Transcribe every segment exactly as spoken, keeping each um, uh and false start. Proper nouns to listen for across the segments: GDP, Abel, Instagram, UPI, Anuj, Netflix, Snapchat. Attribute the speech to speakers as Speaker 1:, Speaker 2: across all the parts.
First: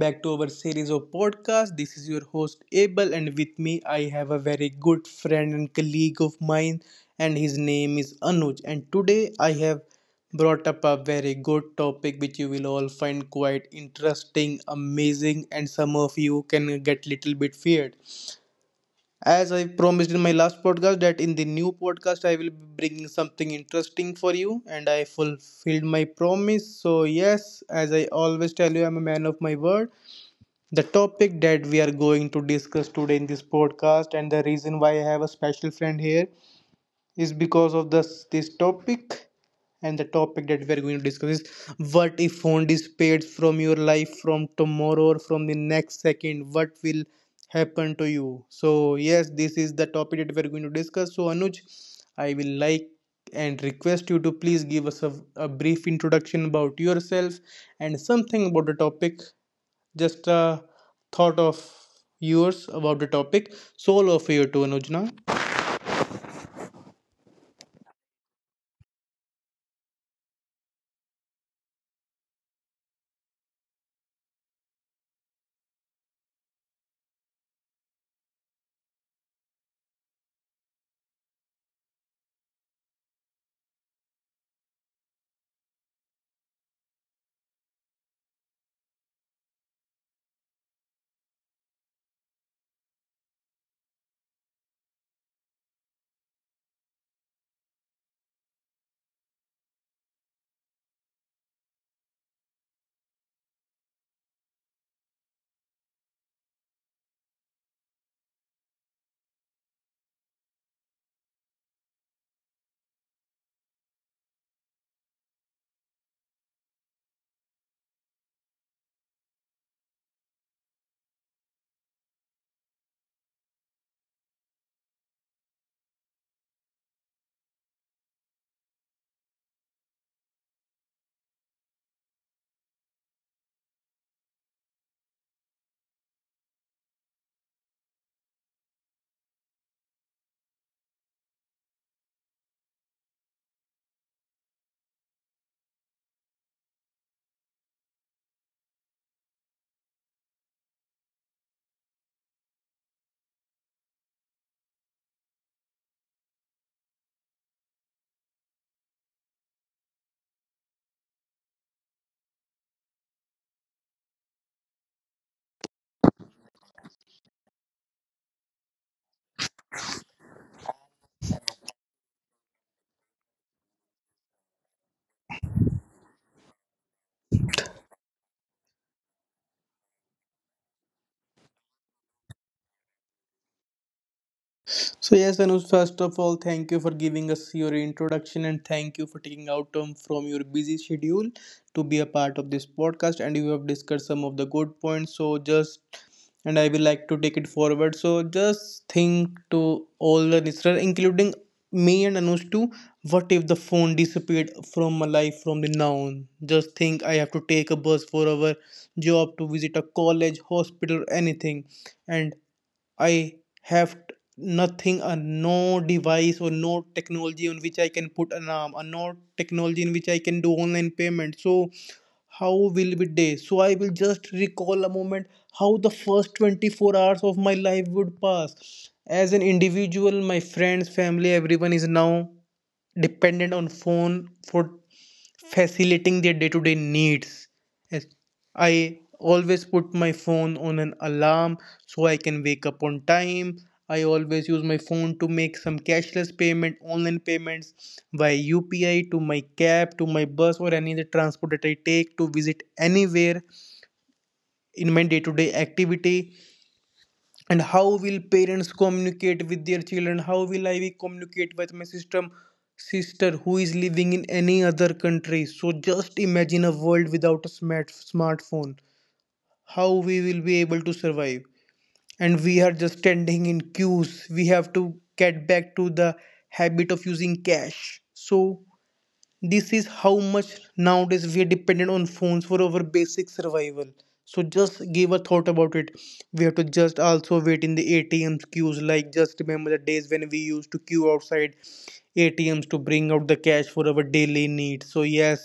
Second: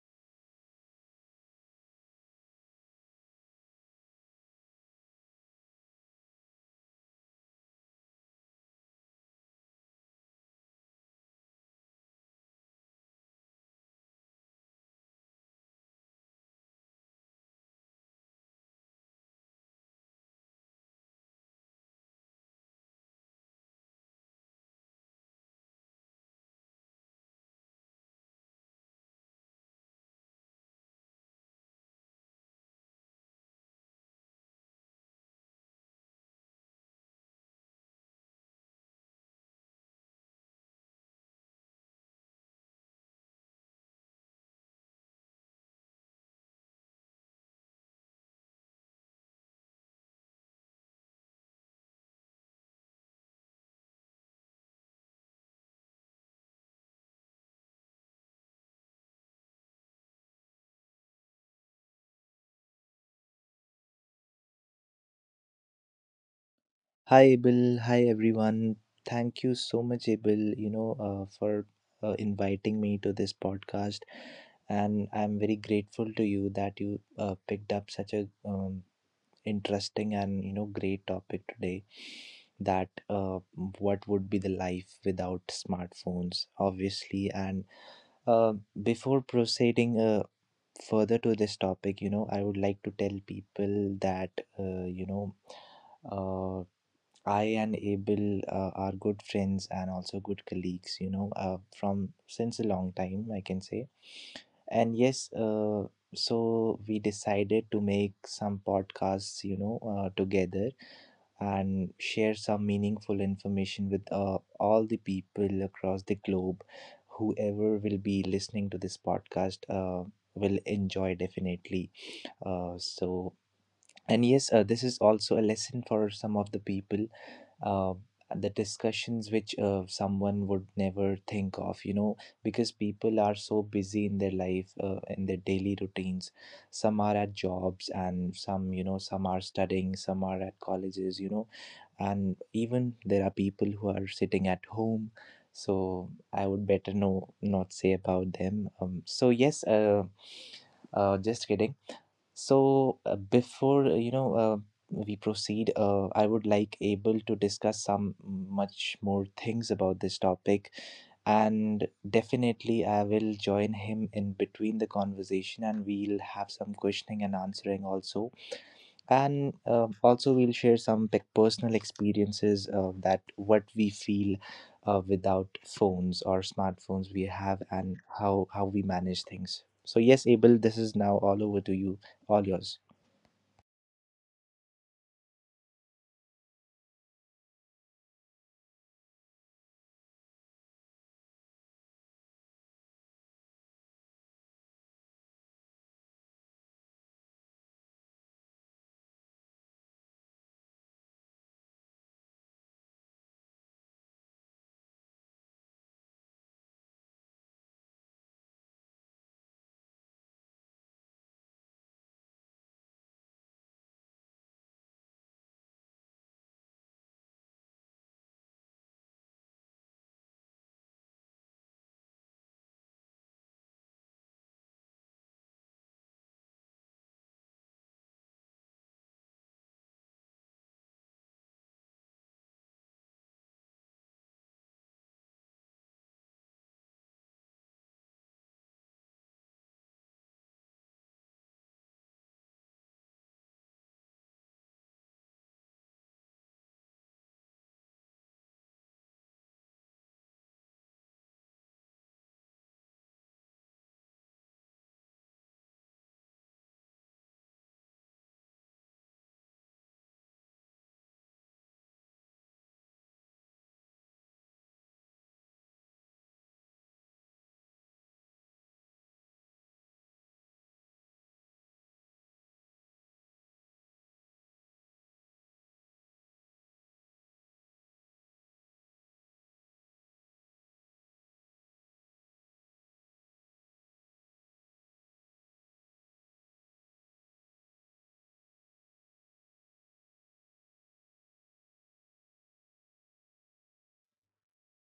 Speaker 1: back to our series of podcast. This is your host Abel and with me I have a very good friend and colleague of mine and his name is Anuj and today I have brought up a very good topic which you will all find quite interesting, amazing and some of you can get little bit feared. As I promised in my last podcast, that in the new podcast I will be bringing something interesting for you, and I fulfilled my promise. So, yes, as I always tell you, I'm a man of my word. The topic that we are going to discuss today in this podcast, and the reason why I have a special friend here, is because of this this topic and the topic that we are going to discuss is, what if phone disappears from your life from tomorrow or from the next second, what will happen to you? So yes, this is the topic that we are going to discuss. So Anuj, I will like and request you to please give us a, a brief introduction about yourself and something about the topic, just a thought of yours about the topic. So all of you to Anuj now.
Speaker 2: Hi, Abel. Hi, everyone. Thank you so much, Abel, you know, uh, for uh, inviting me to this podcast. And I'm very grateful to you that you uh, picked up such a um, interesting and, you know, great topic today that uh, what would be the life without smartphones, obviously. And uh, before proceeding uh, further to this topic, you know, I would like to tell people that, uh, you know, uh. I and Abel uh, are good friends and also good colleagues, you know, uh, from since a long time, I can say. And yes, uh, so we decided to make some podcasts, you know, uh, together and share some meaningful information with uh, all the people across the globe. Whoever will be listening to this podcast uh, will enjoy definitely. Uh, so, and yes, uh, this is also a lesson for some of the people uh, the discussions which uh, someone would never think of you know because people are so busy in their life uh, in their daily routines, some are at jobs and some, you know, some are studying, some are at colleges, you know, and even there are people who are sitting at home. So I would better, no, not say about them. Um, so yes, uh, uh, just kidding. So, uh, before uh, you know, uh, we proceed, uh, I would like able to discuss some much more things about this topic, and definitely I will join him in between the conversation, and we'll have some questioning and answering also, and uh, also we'll share some pe- personal experiences uh, that what we feel. Uh, without phones or smartphones we have, and how how we manage things. So yes, Abel, this is now all over to you, all yours.
Speaker 1: So yes, Anuj, first of all, thank you for giving us your introduction and thank you for taking out time from your busy schedule to be a part of this podcast. And you have discussed some of the good points. So just and I will like to take it forward. So just think to all the listeners, including me and Anush too. What if the phone disappeared from my life from the now on? Just think, I have to take a bus for our job, to visit a college, hospital, anything, and I have nothing, uh, no device or no technology on which I can put an alarm, or no technology in which I can do online payment. So how will it day? So I will just recall a moment how the first twenty-four hours of my life would pass as an individual. My friends, family, everyone is now dependent on phone for facilitating their day-to-day needs. Yes. I always put my phone on an alarm so I can wake up on time. I always use my phone to make some cashless payment, online payments via U P I to my cab, to my bus, or any other transport that I take to visit anywhere in my day to day activity. And how will parents communicate with their children? How will I be communicate with my system sister who is living in any other country? So just imagine a world without a smart smartphone, how we will be able to survive. And we are just standing in queues, we have to get back to the habit of using cash. So this is how much nowadays we are dependent on phones for our basic survival. So just give a thought about it. We have to just also wait in the ATMs queues, like just remember the days when we used to queue outside ATMs to bring out the cash for our daily needs. So yes,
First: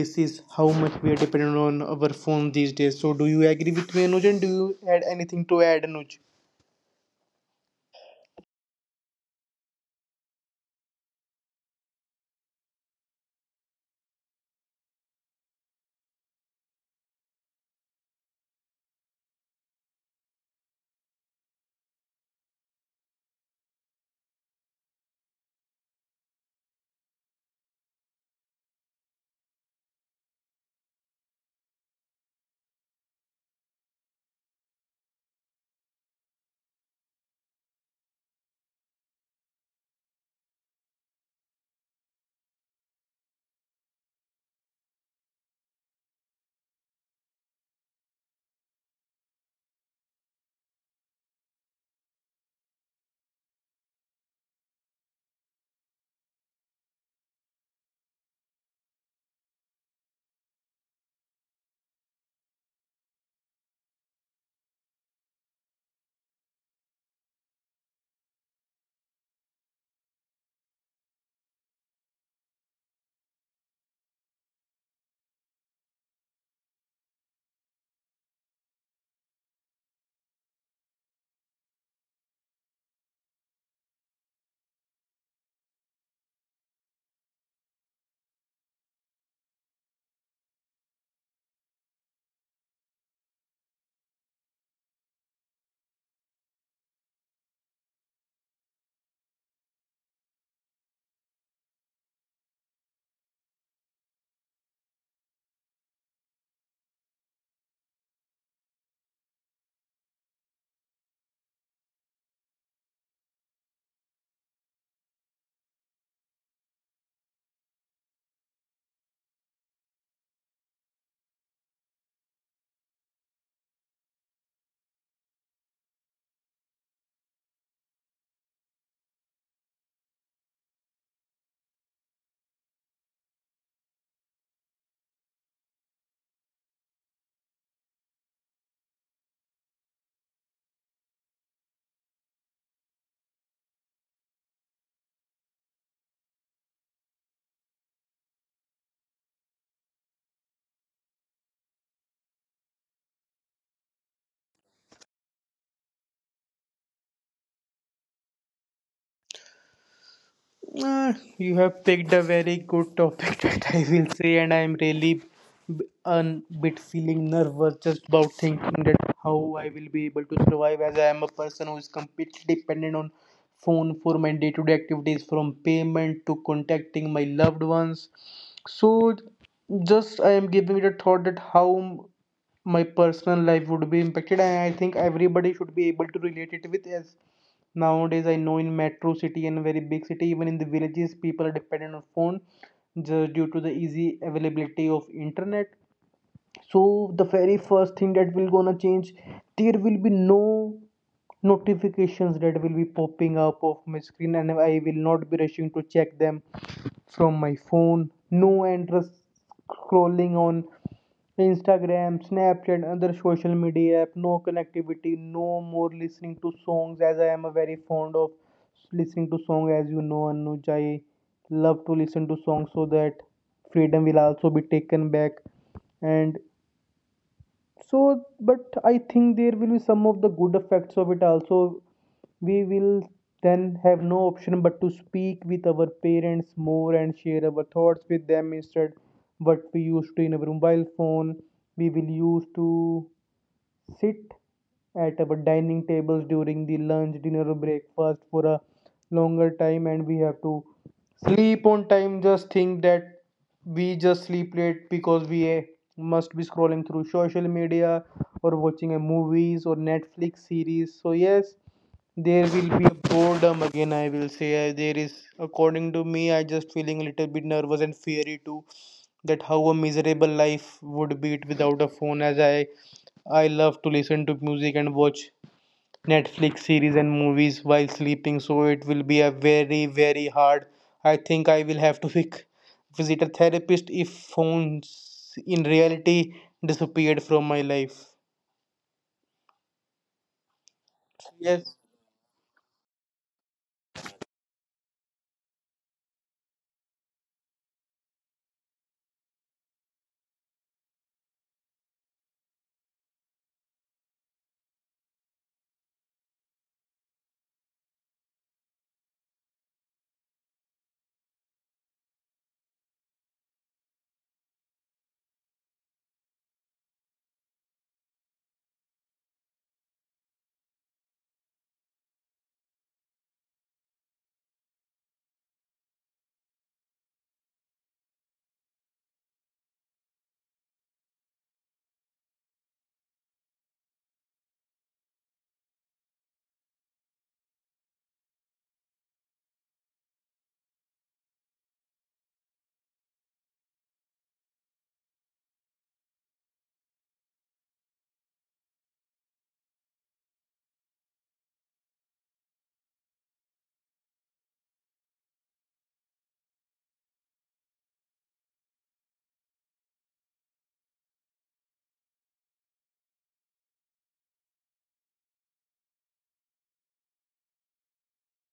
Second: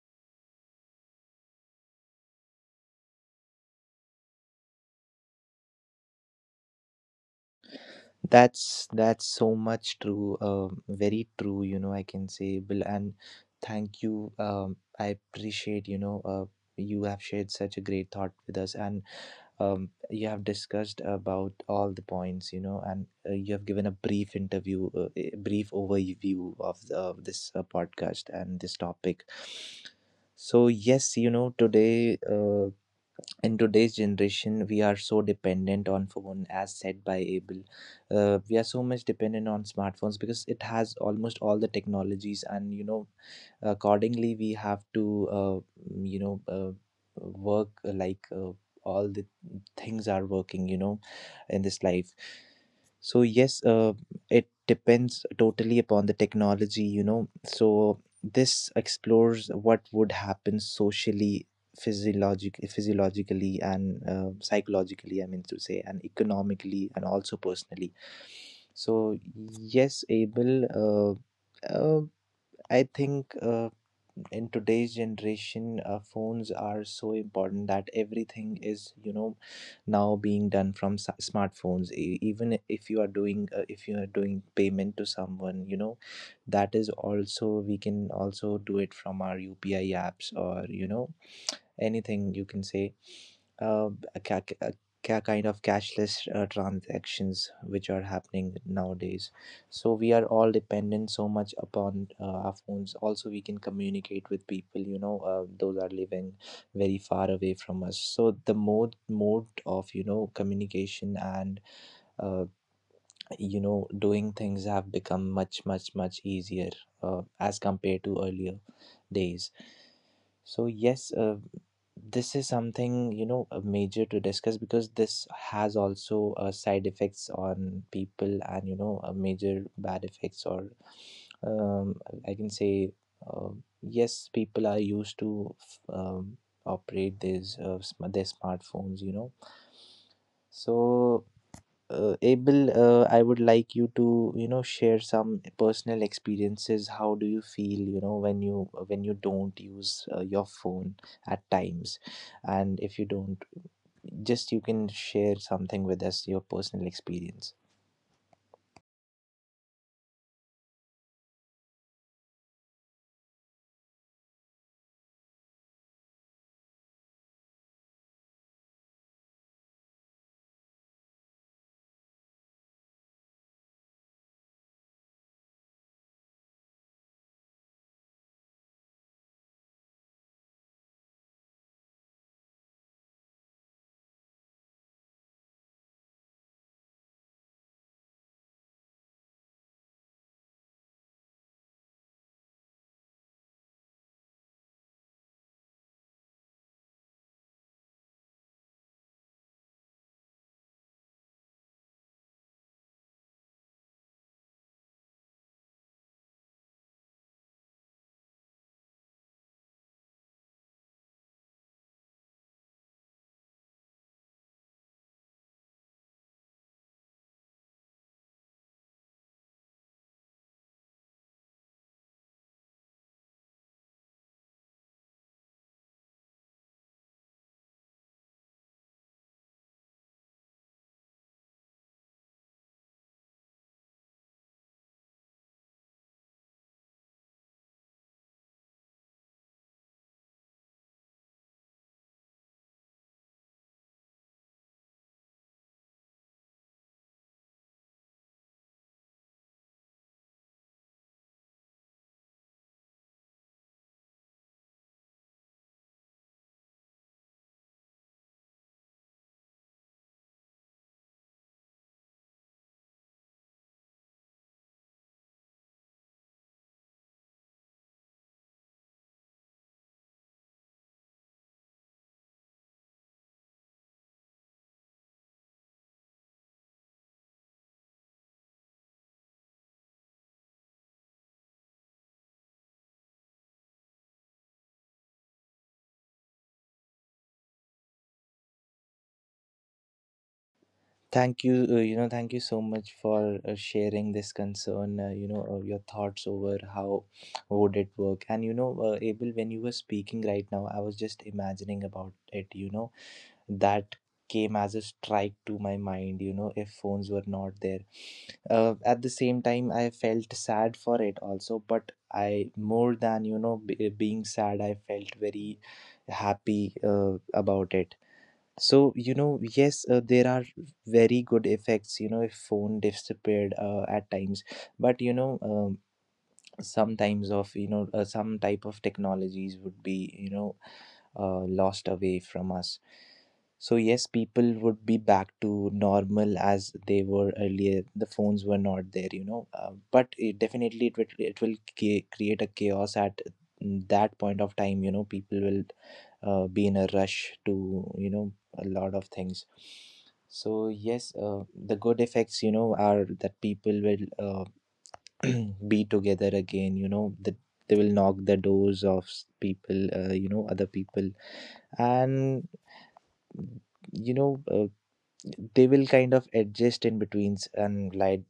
Speaker 1: this is how much we are dependent on our phone these days. So, do you agree with me, Anuj? And do you add anything to add, Anuj?
Speaker 2: That's that's so much true. Um, very true, you know, I can say, Bill, and thank you. Um, I appreciate. You know, uh, you have shared such a great thought with us, and um, you have discussed about all the points. You know, and uh, you have given a brief interview, uh, a brief overview of the, of this uh, podcast and this topic. So yes, you know, today. Uh, in today's generation we are so dependent on phone as said by Abel. Uh, we are so much dependent on smartphones because it has almost all the technologies, and you know, accordingly we have to uh, mm, you know uh, work uh, like uh, all the things are working, you know, in this life. So yes, uh, it depends totally upon the technology, you know, so this explores what would happen socially, physiologic physiologically, and uh, psychologically, I mean to say, and economically, and also personally. So yes, Abel, uh, uh, I think uh, in today's generation, uh, phones are so important that everything is, you know, now being done from s- smartphones. E- Even if you are doing, uh, if you are doing payment to someone, you know, that is also we can also do it from our U P I apps, or you know, anything you can say, uh, a, ca- a ca- kind of cashless uh, transactions which are happening nowadays. So we are all dependent so much upon uh, our phones. Also we can communicate with people, you know, uh, those are living very far away from us. So the mode mode of, you know, communication and uh, you know, doing things have become much much much easier uh, as compared to earlier days. So yes, uh, this is something, you know, uh, major to discuss, because this has also uh, side effects on people, and you know, uh, major bad effects, or um, I can say, uh, yes, people are used to f- um, operate these uh, sm- their smartphones, you know. So, uh, Abel, uh, I would like you to, you know, share some personal experiences. How do you feel, you know, when you when you don't use uh, your phone at times, and if you don't, just you can share something with us, your personal experience.
Speaker 1: Uh, you have picked a very good topic that I will say, and I'm really b- a bit feeling nervous just about thinking that how I will be able to survive, as I am a person who is completely dependent on phone for my day-to-day activities, from payment to contacting my loved ones. So just I am giving it a thought that how my personal life would be impacted, and I think everybody should be able to relate it with us. Nowadays, I know, in metro city and very big city, even in the villages, people are dependent on phone just due to the easy availability of internet. So the very first thing that will gonna change, there will be no notifications that will be popping up of my screen, and I will not be rushing to check them from my phone. No endless scrolling on Instagram, Snapchat, and other social media app, no connectivity, no more listening to songs, as I am a very fond of listening to song. As you know, Anuj, I love to listen to songs, so that freedom will also be taken back. And so, but I think there will be some of the good effects of it also. We will then have no option but to speak with our parents more and share our thoughts with them, instead what we used to in our mobile phone. We will use to sit at our dining tables during the lunch, dinner, or breakfast for a longer time, and we have to sleep on time. Just think that we just sleep late because we eh, must be scrolling through social media or watching a movies or Netflix series. So yes, there will be a boredom again, I will say. Uh, there is, according to me, I just feeling a little bit nervous and fiery too that how a miserable life would be it without a phone, as i i love to listen to music and watch Netflix series and movies while sleeping. So it will be a very very hard. I think I will have to vic- visit a therapist if phones in reality disappeared from my life.
Speaker 2: Thank you,
Speaker 1: Yes.
Speaker 2: uh, you know, thank you so much for uh, sharing this concern. Uh, you know, uh, your thoughts over how would it work, and you know, uh, Abel, when you were speaking right now, I was just imagining about it. You know that came as a strike to my mind, you know, if phones were not there. Uh, at the same time I felt sad for it also, but I, more than you know, b- being sad, I felt very happy uh, about it. So you know, yes, uh, there are very good effects, you know, if phone disappeared uh, at times. But you know, um, sometimes of, you know, uh, some type of technologies would be, you know, uh, lost away from us. So yes, people would be back to normal as they were earlier, the phones were not there, you know. Uh, but it definitely, it will, it will ca- create a chaos at that point of time, you know. People will uh, be in a rush to, you know, a lot of things. So yes, uh, the good effects, you know, are that people will uh, be together again, you know, the, they will knock the doors of s- people, uh, you know, other people. And you know, uh, they will kind of adjust in betweens, and like,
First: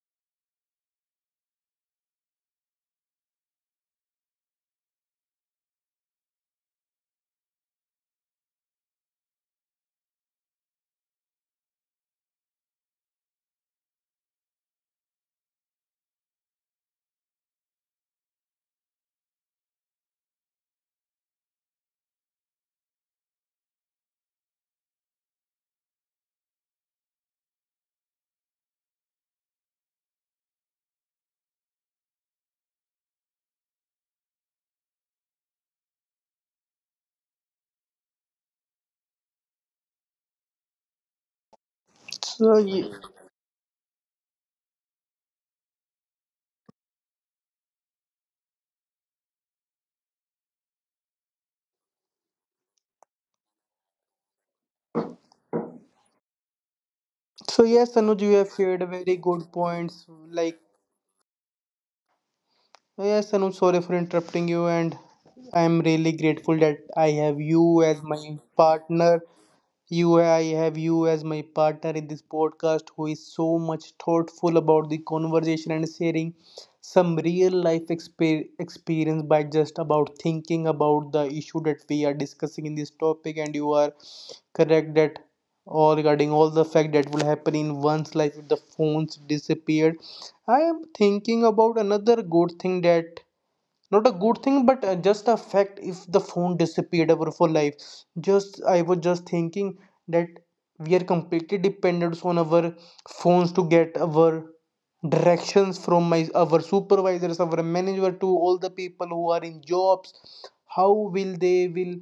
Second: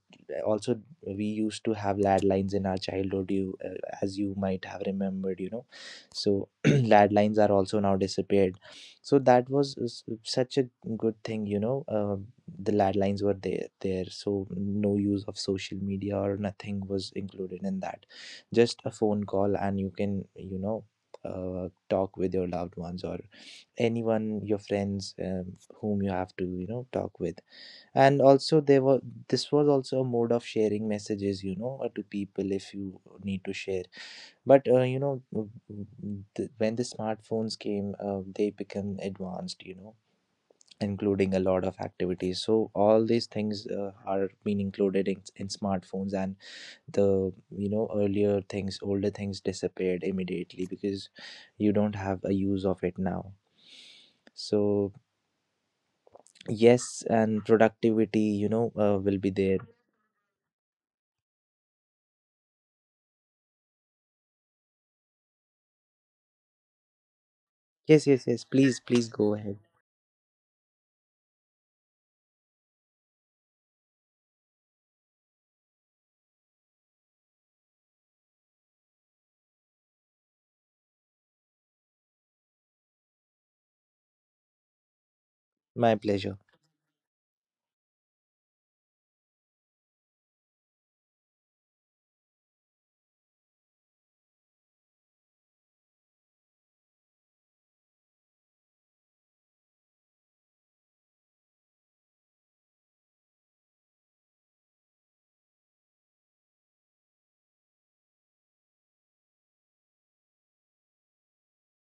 Speaker 2: also, we used to have landlines in our childhood, you uh, as you might have remembered, you know. So landlines are also now disappeared. So that was s- such a good thing, you know. Uh, the landlines were there there so no use of social media or nothing was included in that, just a phone call and you can, you know, uh, talk with your loved ones or anyone, your friends, um, whom you have to, you know, talk with. And also there were, this was also a mode of sharing messages, you know, uh, to people if you need to share. But uh, you know, w- w- th- when the smartphones came, uh, they become advanced, you know, including a lot of activities.
Speaker 1: so,
Speaker 2: So
Speaker 1: ye-
Speaker 2: all these things uh, are being included in, in smartphones, and the, you know, earlier things, older things disappeared immediately, because you don't have a use of it now. So yes, and
Speaker 1: so yes, Anuj,
Speaker 2: productivity,
Speaker 1: you
Speaker 2: you
Speaker 1: have
Speaker 2: know,
Speaker 1: shared
Speaker 2: uh,
Speaker 1: very
Speaker 2: will be
Speaker 1: good
Speaker 2: there.
Speaker 1: points, like, oh, yes, and I'm sorry for interrupting you, and I'm really grateful that I have you as
Speaker 2: Yes, yes,
Speaker 1: my
Speaker 2: yes, please, please
Speaker 1: partner.
Speaker 2: go ahead.
Speaker 1: you, I have you as my partner in this podcast, who is so much thoughtful about the conversation and sharing some real life exper- experience by just about thinking about the issue that we are discussing in this topic. And you are correct that all
Speaker 2: My
Speaker 1: regarding
Speaker 2: pleasure.
Speaker 1: all the fact that will happen in one's life if the phones disappeared. I am thinking about another good thing that, not a good thing, but uh, just a fact, if the phone disappeared ever for life. Just I was just thinking that we are completely dependent on our phones to get our directions from my our supervisors, our manager, to all the people who are in jobs. How will they will,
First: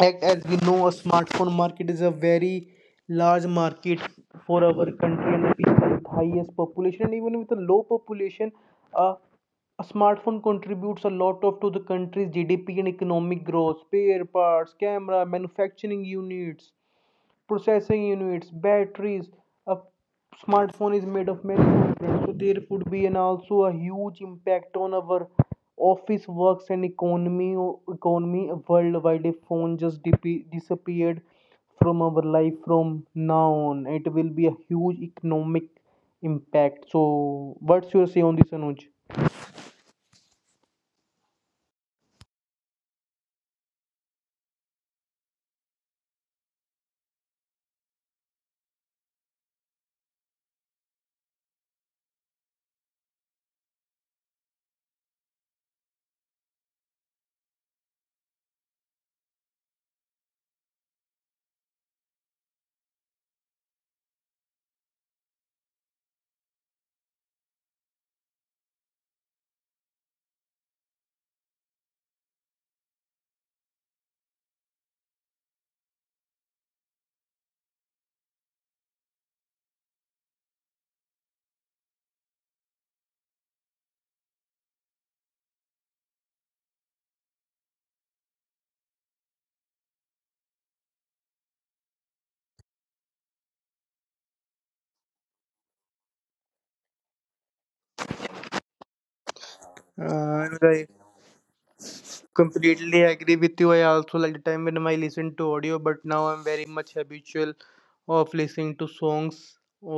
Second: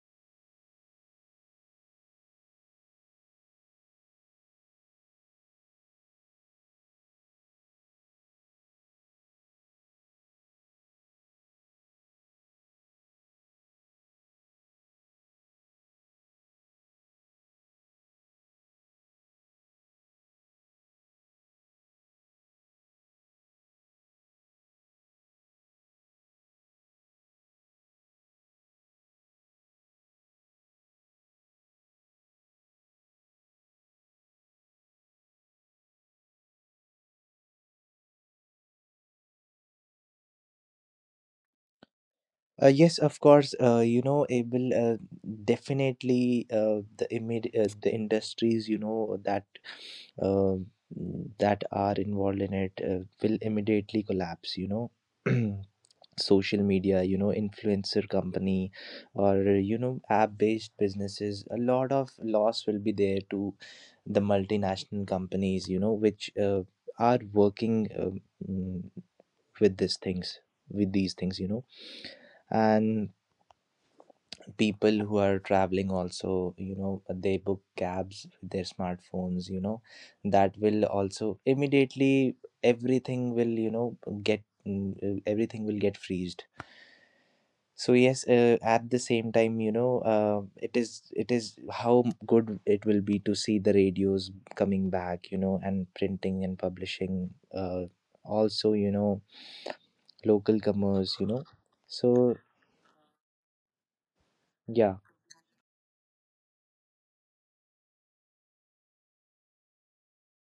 Speaker 1: like, as we know, a smartphone market is a very large market for our country and the people with highest population. And even with a low population, uh, a smartphone contributes a lot of to the country's G D P and economic growth. Spare parts, camera, manufacturing units, processing units, batteries. A smartphone is made of many components, so there could be an also a huge impact on our office works and economy, economy worldwide. If phone just dip- disappeared from our life from now on, it will be a huge economic impact. So, what's your say on this, Anuj?
Speaker 2: uh, Yes, of course, uh, you know, it will uh, definitely, uh, the imid- uh, the industries, you know, that uh, that are involved in it uh, will immediately collapse, you know. Social media, you know, influencer company, or you know, app based businesses, a lot of loss will be there to the multinational companies, you know, which uh, are working um, mm, with these things with these things you know. And people who are traveling also, you know, they book cabs with their smartphones, you know. That will also immediately, everything will, you know, get mm, uh, everything will get freezed. So yes, uh, at the same time, you know, uh, it is it is how good it will be to see the radios coming back, you know, and printing and publishing, uh, also, you know, local
Speaker 1: Uh, and
Speaker 2: commerce, you
Speaker 1: I
Speaker 2: know. So
Speaker 1: completely agree with you. I also like
Speaker 2: yeah,
Speaker 1: the time when I listen to audio, but now I'm very much habitual of listening to songs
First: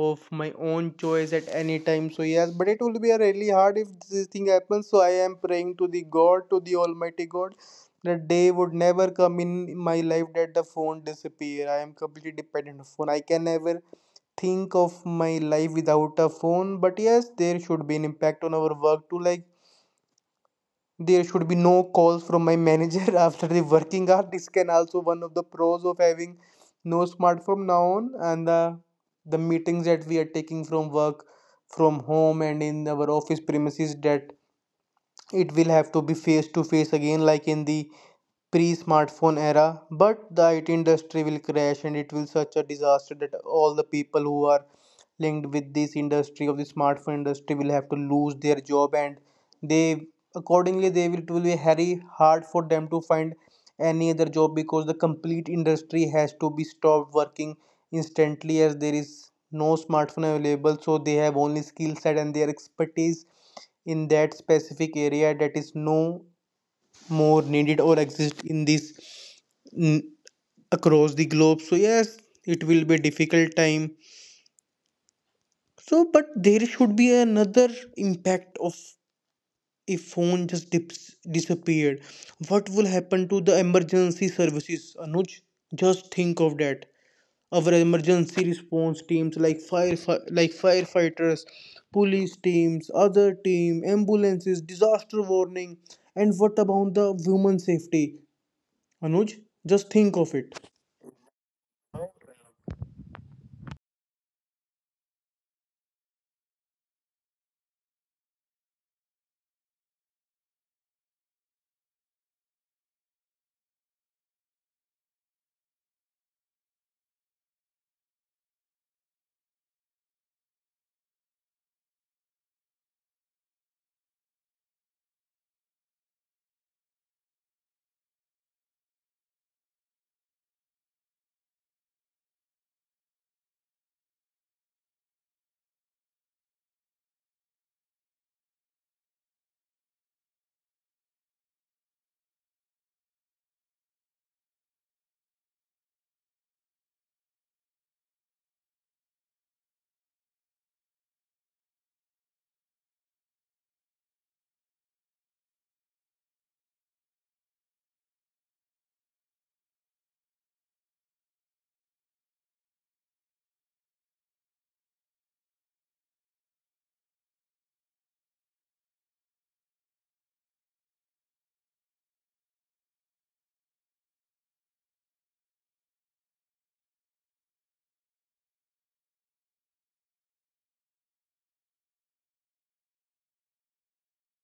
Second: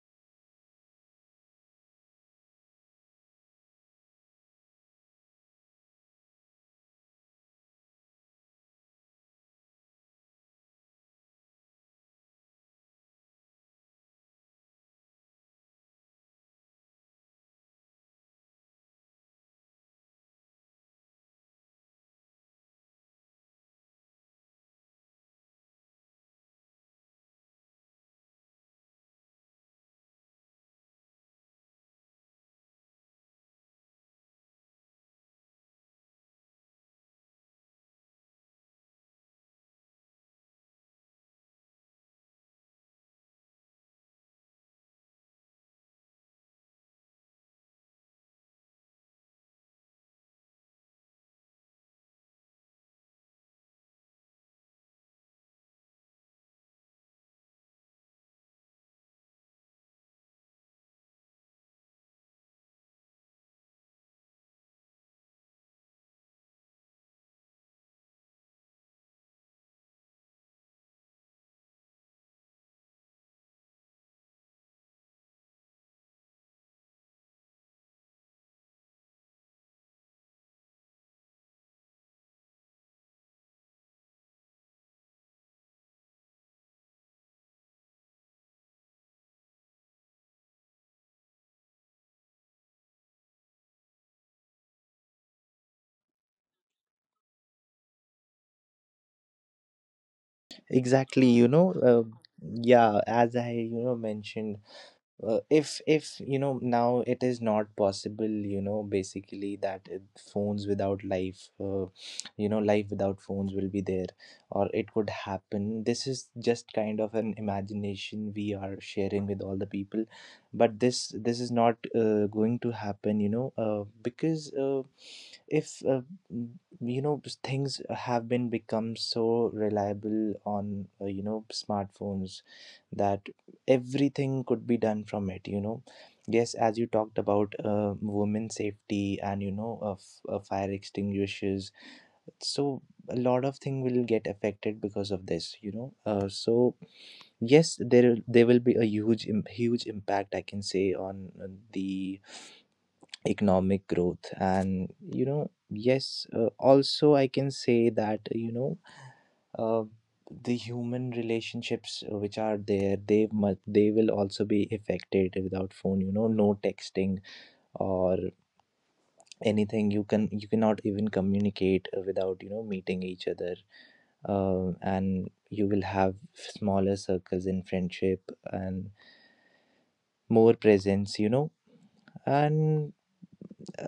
Speaker 1: of my own choice at any time. So yes, but it will be a really hard if this thing happens. So I am praying to the God, to the Almighty God, that day would never come in my life that the phone disappear. I am completely dependent on phone. I can never think of my life without a phone. But yes, there should be an impact on our work too. Like there should be no calls from my manager after the working hour. This can also one of the pros of having no smartphone now on. And the the meetings that we are taking from work, from home and in our office premises, that it will have to be face to face again, like in the pre-smartphone era. But the I T industry will crash and it will such a disaster that all the people who are linked with this industry of the smartphone industry will have to lose their job. And they accordingly they will, it will be very hard for them to find any other job, because the complete industry has to be stopped working instantly, as there is no smartphone available. So they have only skill set and their expertise in that specific area, that is no more needed or exist in this n- across the globe. So yes, it will be a difficult time. So, but there should be another impact of if phone just dips, disappeared. What will happen to the emergency services, Anuj? Just think of that. Our emergency response teams, like fire, like firefighters, police teams, other team, ambulances, disaster warning, and what about the human safety, Anuj? Just think of it.
Speaker 2: exactly, you know. Uh, yeah as I, you know, mentioned, uh, if if you know, now it is not possible, you know, basically that it, phones without life, uh, you know, life without phones will be there, or it could happen. This is just kind of an imagination we are sharing with all the people, but this this is not uh, going to happen, you know. Uh, because uh, if uh, m- You know, s- things have been become so reliable on, uh, you know, smartphones, that everything could be done from it, you know. Yes, as you talked about uh, women safety, and you know, of uh, fire extinguishers. So a lot of thing will get affected because of this, you know. Uh, so yes, there there will be a huge im- huge impact, I can say, on uh, the economic growth. And you know, yes, uh, also, I can say that, you know, uh, the human relationships which are there, they must they will also be affected without phone, you know, no texting or anything. You can, you cannot even communicate without, you know, meeting each other. Uh, and you will have smaller circles in friendship, and more presence, you know. And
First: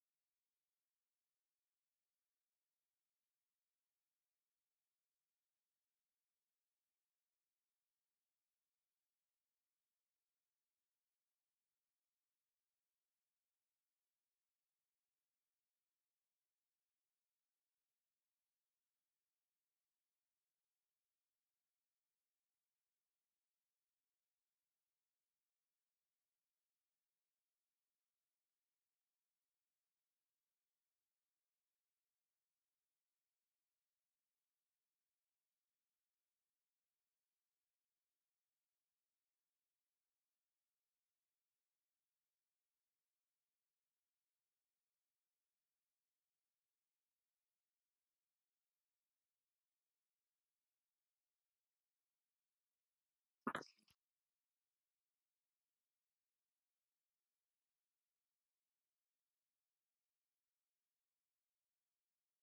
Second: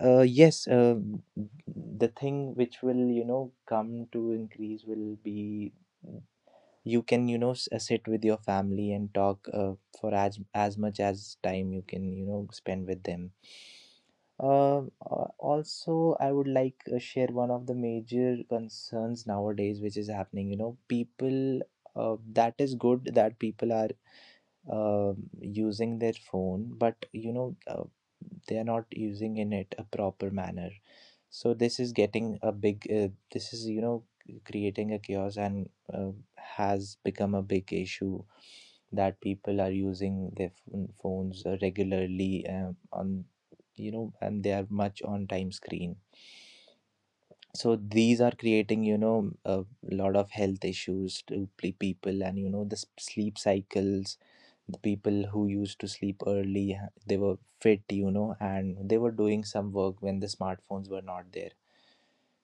Speaker 2: uh, yes, uh, the thing which will, you know, come to increase will be, you can, you know, s- uh, sit with your family and talk uh, for as as much as time you can, you know, spend with them. Um, uh, also I would like uh, share one of the major concerns nowadays which is happening, you know, people uh, that is good that people are um using their phone, but you know, uh, they are not using in it a proper manner. So this is getting a big. Uh, this is, you know, creating a chaos, and uh, has become a big issue that people are using their ph- phones regularly, um, on, you know, and they are much on time screen. So these are creating, you know, a lot of health issues to pe- people. And you know, the s- sleep cycles, the people who used to sleep early ha- they were fit, you know, and they were doing some work when the smartphones were not there.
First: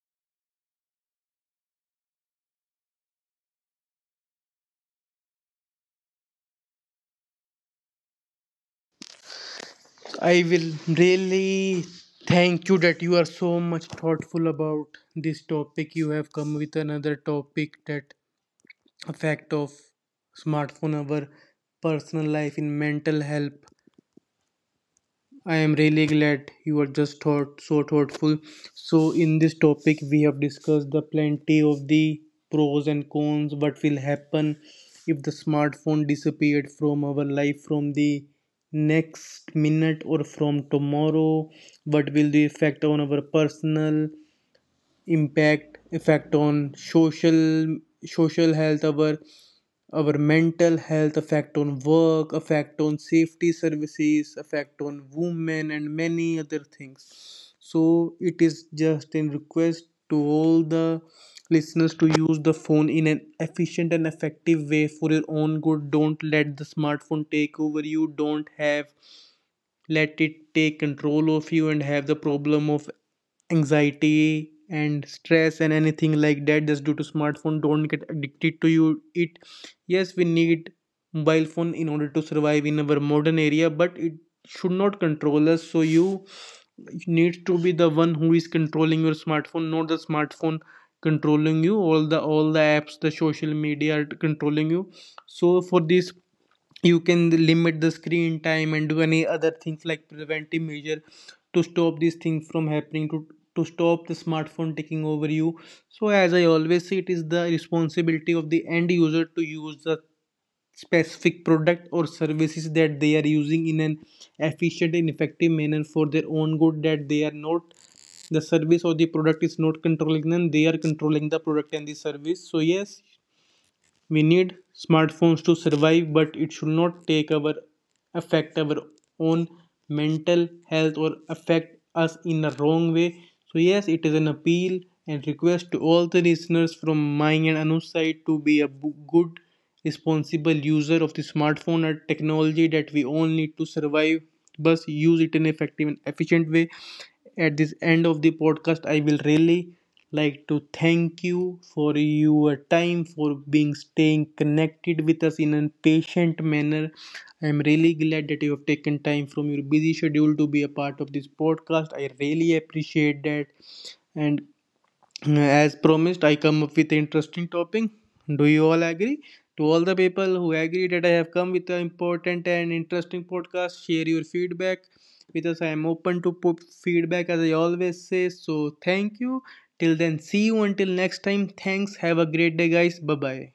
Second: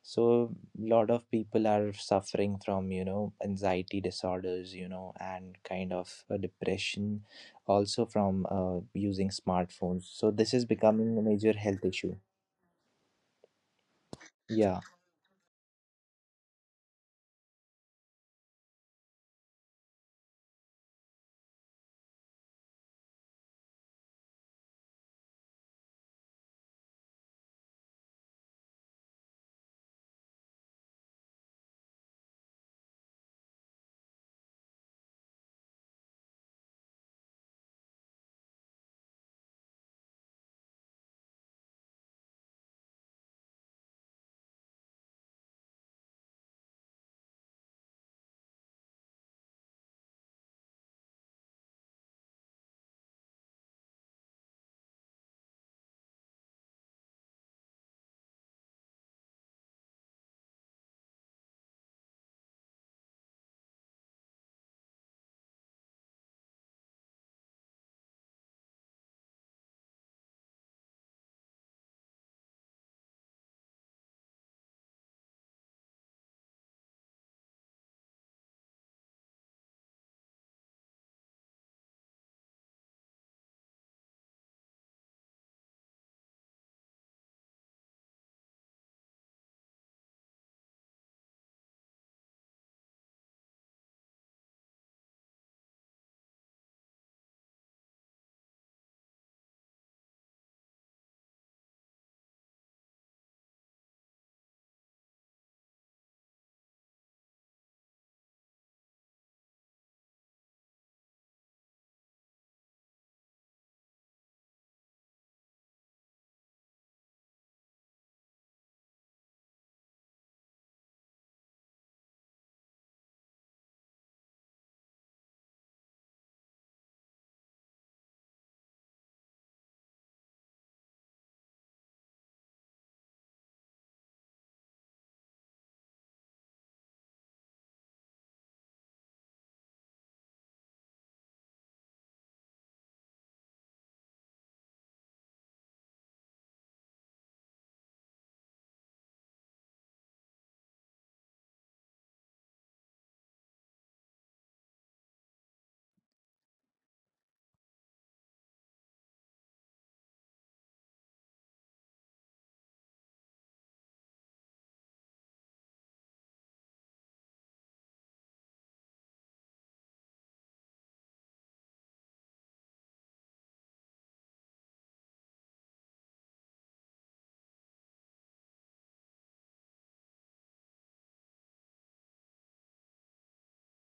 Speaker 2: So, a lot of people are suffering from, you know, anxiety disorders, you know, and kind of a depression, also from uh, using smartphones. So,
Speaker 1: I
Speaker 2: this is
Speaker 1: will
Speaker 2: becoming a major
Speaker 1: really
Speaker 2: health issue.
Speaker 1: thank you that you are so much thoughtful
Speaker 2: Yeah.
Speaker 1: about this topic. You have come with another topic, that effect of smartphone our personal life in mental health. I am really glad you are just thought so thoughtful. So in this topic we have discussed the plenty of the pros and cons, what will happen if the smartphone disappeared from our life from the next minute or from tomorrow, what will the effect on our personal impact, effect on social, social health, our our mental health, effect on work, effect on safety services, effect on women, and many other things. So it is just in request to all the listeners to use the phone in an efficient and effective way for your own good. Don't let the smartphone take over you. Don't have let it take control of you and have the problem of anxiety and stress and anything like that just due to smartphone. Don't get addicted to you it. Yes, we need mobile phone in order to survive in our modern area, but it should not control us. So you you need to be the one who is controlling your smartphone, not the smartphone controlling you. All the, all the apps, the social media are controlling you. So for this, you can limit the screen time and do any other things like preventive measure to stop these things from happening, to to stop the smartphone taking over you. So, as I always say, it is the responsibility of the end user to use the specific product or services that they are using in an efficient and effective manner for their own good, that they are not, the service or the product is not controlling them, they are controlling the product and the service. So, yes, we need smartphones to survive, but it should not take our, affect our own mental health or affect us in a wrong way. So yes, it is an appeal and request to all the listeners from my and Anu's side to be a good, responsible user of the smartphone and technology that we all need to survive. But use it in an effective and efficient way. At this end of the podcast, I will really like to thank you for your time, for being staying connected with us in a patient manner. I am really glad that you have taken time from your busy schedule to be a part of this podcast. I really appreciate that. And as promised, I come up with interesting topic. Do you all agree? To all the people who agree that I have come with an important and interesting podcast, share your feedback with us. I am open to put feedback, as I always say. So thank you. Till then, see you until next time. Thanks. Have a great day, guys. Bye bye.